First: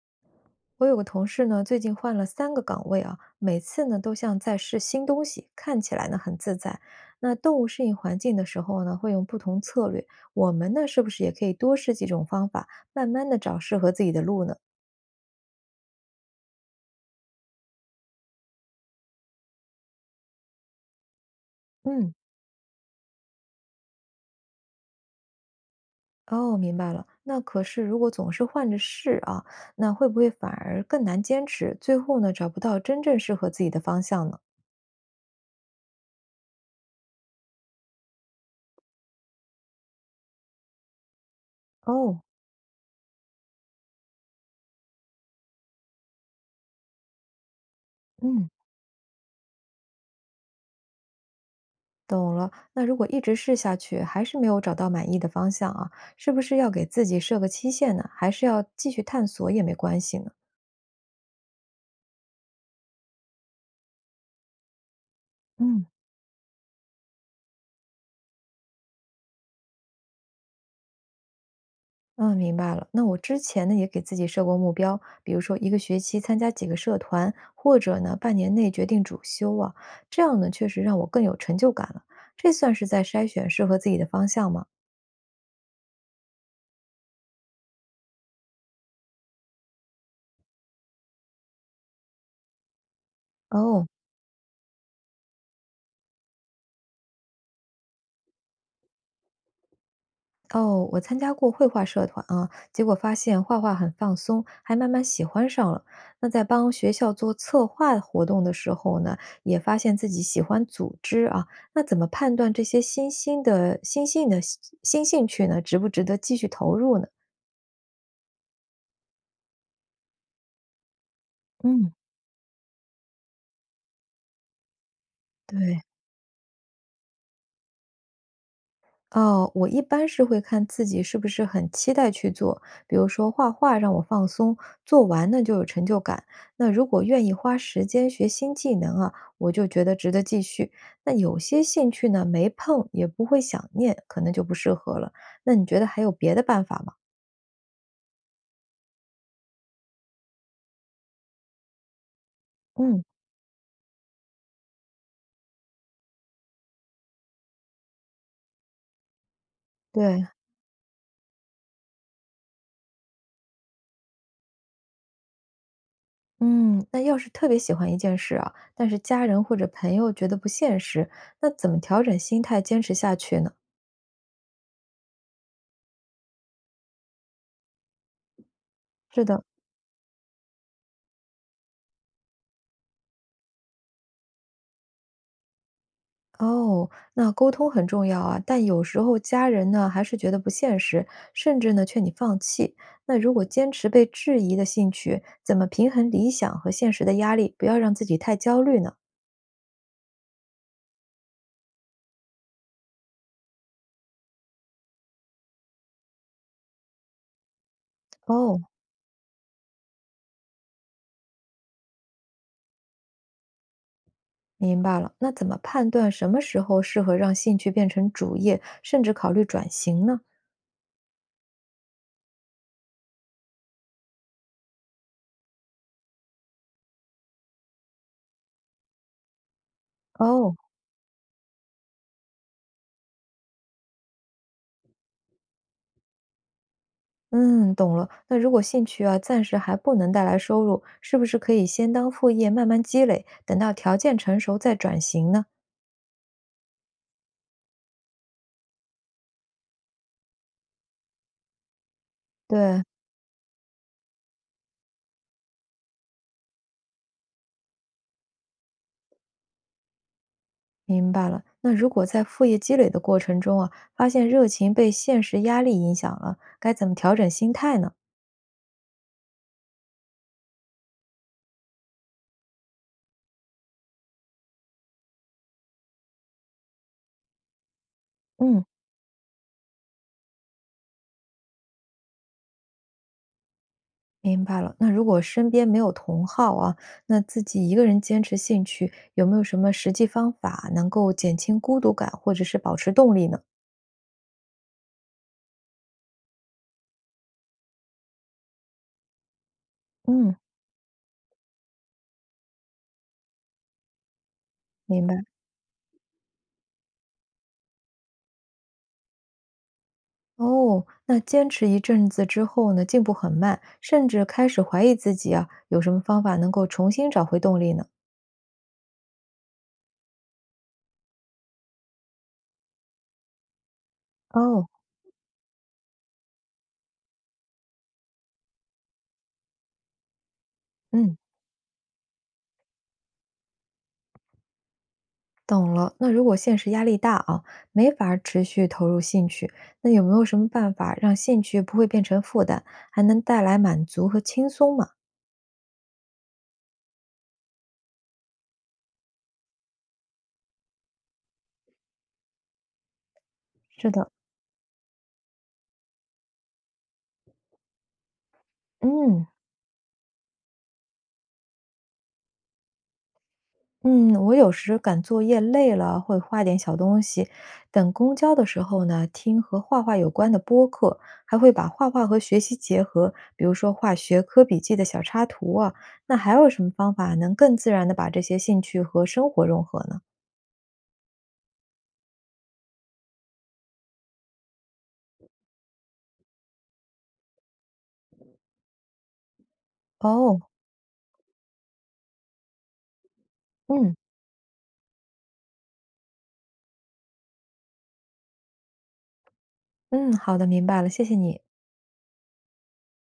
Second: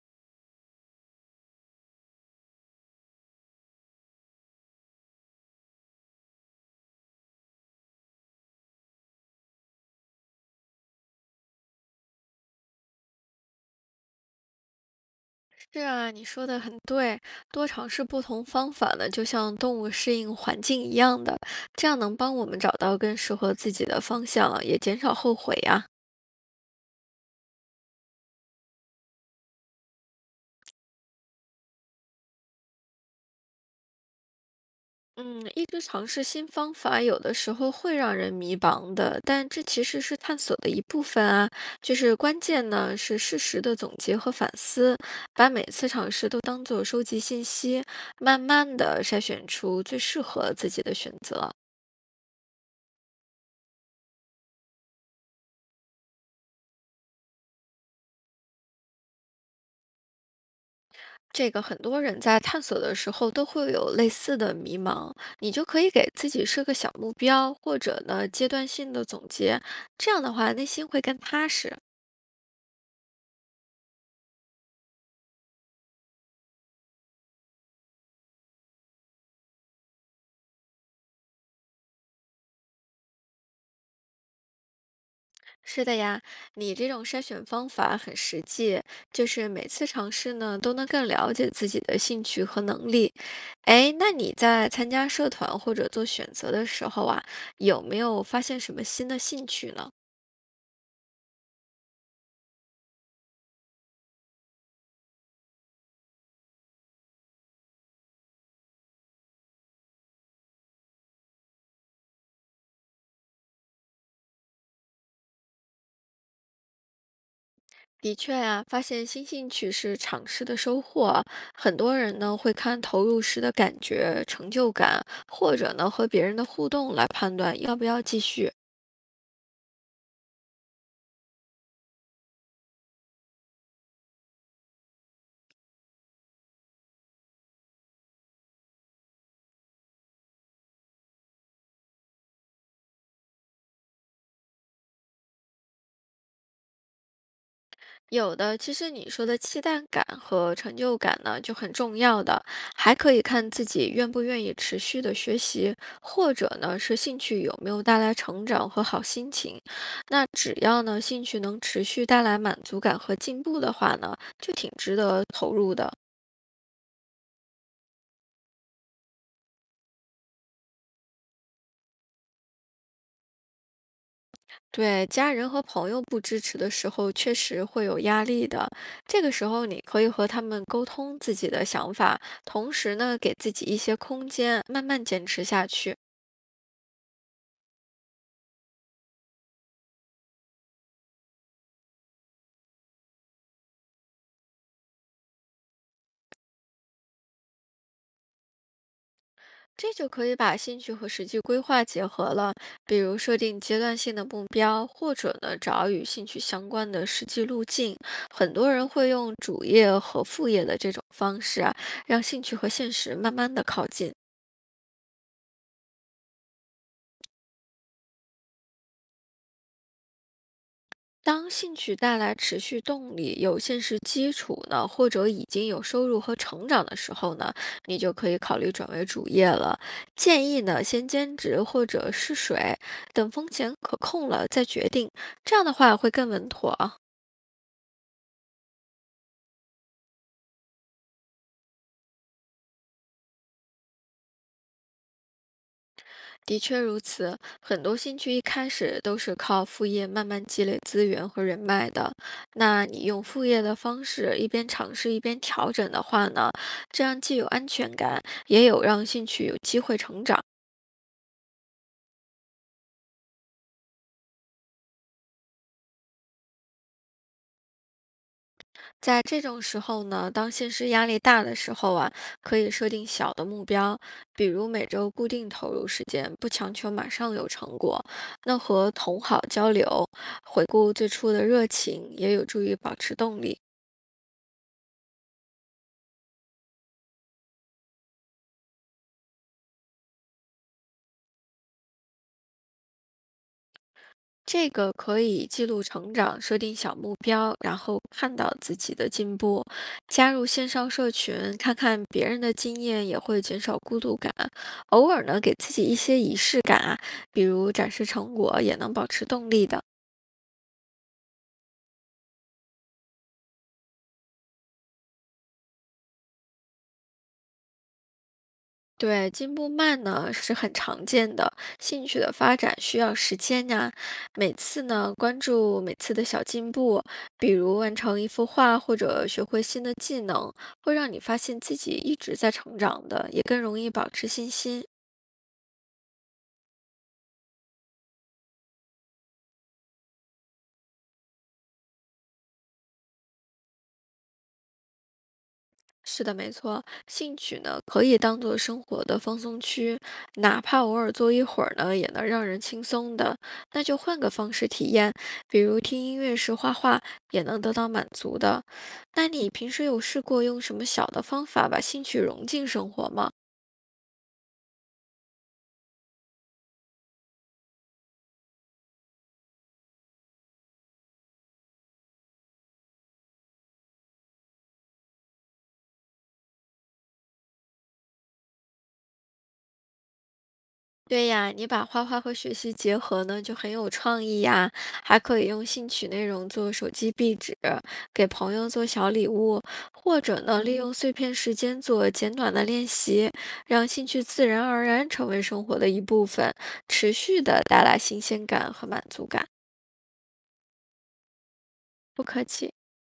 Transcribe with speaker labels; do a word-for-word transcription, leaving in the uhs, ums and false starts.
Speaker 1: 我有个同事呢，最近换了三个岗位啊，每次呢都像在试新东西，看起来呢很自在。那动物适应环境的时候呢，会用不同策略。我们呢，是不是也可以多试几种方法，慢慢的找适合自己的路呢？
Speaker 2: 是啊，你说的很对，多尝试不同方法呢，就像动物适应环境一样的，这样
Speaker 1: 嗯，
Speaker 2: 能帮我们找到更适合自己的方向，也减少后悔呀。
Speaker 1: 哦，明白了。那可是如果总是换着试啊，那会不会反而更难坚持？最后呢，找不到真正适合自己的方向呢？
Speaker 2: 嗯，一直尝试新方法，有的时候会让人迷茫的，但这其实是探索的一部分啊。就是
Speaker 1: 哦，
Speaker 2: 关键呢，是适时的总结和反思，把每次尝试都当做收集信息，慢
Speaker 1: 嗯。
Speaker 2: 慢的筛选出最适合自己的选择。
Speaker 1: 懂了，那如果一直试下去，还是没有找到满意的方向啊，是不是要给自己设个期限呢？还是要继续探索也没关系呢？
Speaker 2: 这个很多人在探索的时候都会有类似的迷茫，你就可
Speaker 1: 嗯，
Speaker 2: 以给自己设个小目标，或者呢阶段性的总结，这样的话内心会更踏实。
Speaker 1: 嗯，明白了。那我之前呢也给自己设过目标，比如说一个学期参加几个社团，或者呢半年内决定主修啊，这样呢确实让我更有成就感了。这算是在筛选适合自己的方向吗？
Speaker 2: 是的呀，你这种筛选方法很实际，就是每次尝试呢都能更了解自己的兴趣和能力。
Speaker 1: 哦，
Speaker 2: 哎，那你在参加社团或者做选择的时候啊，有没有发现什么新的兴趣呢？
Speaker 1: 哦，我参加过绘画社团啊，结果发现画画很放松，还慢慢喜欢上了。那在帮学校做策划活动的时候呢，也发现自己喜欢组织啊。那怎么判断这些新兴的新兴的新兴趣呢，值不值得继续投入呢？
Speaker 2: 的确啊，发现新兴趣是尝试的收获啊。很
Speaker 1: 嗯，
Speaker 2: 多人呢会看投入时的感觉、成就感，或者
Speaker 1: 对，
Speaker 2: 呢和别人的互动来判断要不要继续。
Speaker 1: 哦，我一般是会看自己是不是很期待去做，比如说画画让我放松，做完呢就有成就感。那如果愿意花时间学新技能啊，我就觉得值得继续。那有些兴趣呢，没碰也不会想念，可能就不适合了。那你觉得还有别的办法吗？
Speaker 2: 有的其实你说的期待感和成就感呢就很重要的，还
Speaker 1: 嗯，
Speaker 2: 可以看自己愿不愿意持续的学习，或者呢是兴趣有没有带来成长和好心情。
Speaker 1: 对，
Speaker 2: 那只要呢兴趣能持续带来满足感和进步的话呢，就挺值得投入的。
Speaker 1: 嗯，那要是特别喜欢一件事啊，但是家人或者朋友觉得不现实，那怎么调整心态坚持下去呢？
Speaker 2: 对，家人和朋友不支持的时候，确实会有压力的。这
Speaker 1: 是
Speaker 2: 个
Speaker 1: 的，
Speaker 2: 时候，你可以和他们沟通自己的想法，同时呢，给自己一些空间，慢慢坚持下去。
Speaker 1: 哦，那沟通很重要啊，但有时候家人呢还是觉得不现实，甚至呢劝你放弃。那如果坚持被质疑的兴趣，怎么平衡理想和现实的压力，不要让自己太焦虑呢？
Speaker 2: 这就可以把兴趣和实际规划结合了，比如设定阶段性的目标，或者呢，找与兴趣相关的实际路径。很
Speaker 1: 哦，
Speaker 2: 多人会用主业和副业的这种方式啊，让兴趣和现实慢慢的靠近。
Speaker 1: 明白了。那怎么判断什么时候适合让兴趣变成主业，甚至考虑转型呢？
Speaker 2: 当兴趣带来持续动力、有现实基础呢，或者已经有收入和成长的时候呢，你就可以考虑转为主业了。建
Speaker 1: 哦，
Speaker 2: 议呢，先兼职或者试水，等风险可控了再决定，这样的话会更稳妥啊。
Speaker 1: 嗯，懂了。那如果兴趣啊暂时还不能带来收入，是不是可以先当副业慢慢积累，等到条件成熟再转型呢？
Speaker 2: 的确如此，很多兴趣一开始都是靠副业慢慢积累资源和人脉的。
Speaker 1: 对。
Speaker 2: 那你用副业的方式一边尝试一边调整的话呢，这样既有安全感，也有让兴趣有机会成长。
Speaker 1: 明白了。那如果在副业积累的过程中啊，发现热情被现实压力影响了，该怎么调整心态呢？
Speaker 2: 在这种时候呢，当现实压力大的时候啊，可以设定小的目标，比如每周固定投入时间，不强求马上有成果。那
Speaker 1: 嗯，
Speaker 2: 和同好交流，回顾最初的热情，也有助于保持动力。
Speaker 1: 明白了。那如果身边没有同好啊，那自己一个人坚持兴趣，有没有什么实际方法能够减轻孤独感，或者是保持动力呢？
Speaker 2: 这个可以记录成长，设定小目标，然后看到自己的进步，加
Speaker 1: 嗯，
Speaker 2: 入线上社群，看看别人的经验，也会减少孤独感。
Speaker 1: 明
Speaker 2: 偶
Speaker 1: 白。
Speaker 2: 尔呢，给自己一些仪式感啊，比如展示成果，也能保持动力的。
Speaker 1: 哦，那坚持一阵子之后呢，进步很慢，甚至开始怀疑自己啊，有什么方法能够重新找回动力呢？
Speaker 2: 对，进步慢呢是很常见的，兴趣的发展需要时间呀。每
Speaker 1: 哦，
Speaker 2: 次呢，关注每次的小进步，比如完成一幅画或者学会新的技能，会让
Speaker 1: 嗯。
Speaker 2: 你发现自己一直在成长的，也更容易保持信心。
Speaker 1: 懂了，那如果现实压力大啊，没法儿持续投入兴趣，那有没有什么办法让兴趣不会变成负担，还能带来满足和轻松嘛？
Speaker 2: 是的，没错，兴趣呢可以当做生活的放松区，哪怕偶尔坐一会儿呢，也能让人轻松的。那
Speaker 1: 是
Speaker 2: 就
Speaker 1: 的，
Speaker 2: 换个方式体验，比如听音乐时画画，也能得到满足的。
Speaker 1: 嗯
Speaker 2: 那你平时有试过用什么小的方法把兴趣融进生活吗？
Speaker 1: 嗯，我有时赶作业累了，会画点小东西。等公交的时候呢，听和画画有关的播客，还会把画画和学习结合，比如说画学科笔记的小插图啊。那还有什么方法能更自然的把这些兴趣和生活融合呢？
Speaker 2: 对呀，你把画画和学习结合呢，就很有创意呀。还可以用兴趣内容做手机壁纸，给朋友做小礼物，或者
Speaker 1: 哦，
Speaker 2: 呢，利用碎片时间做简短的练习，让
Speaker 1: 嗯。
Speaker 2: 兴趣自然而然成为生活的一部分，持续的带来新鲜感和满足感。
Speaker 1: 嗯，好的，明白了，谢谢你。
Speaker 2: 不客气。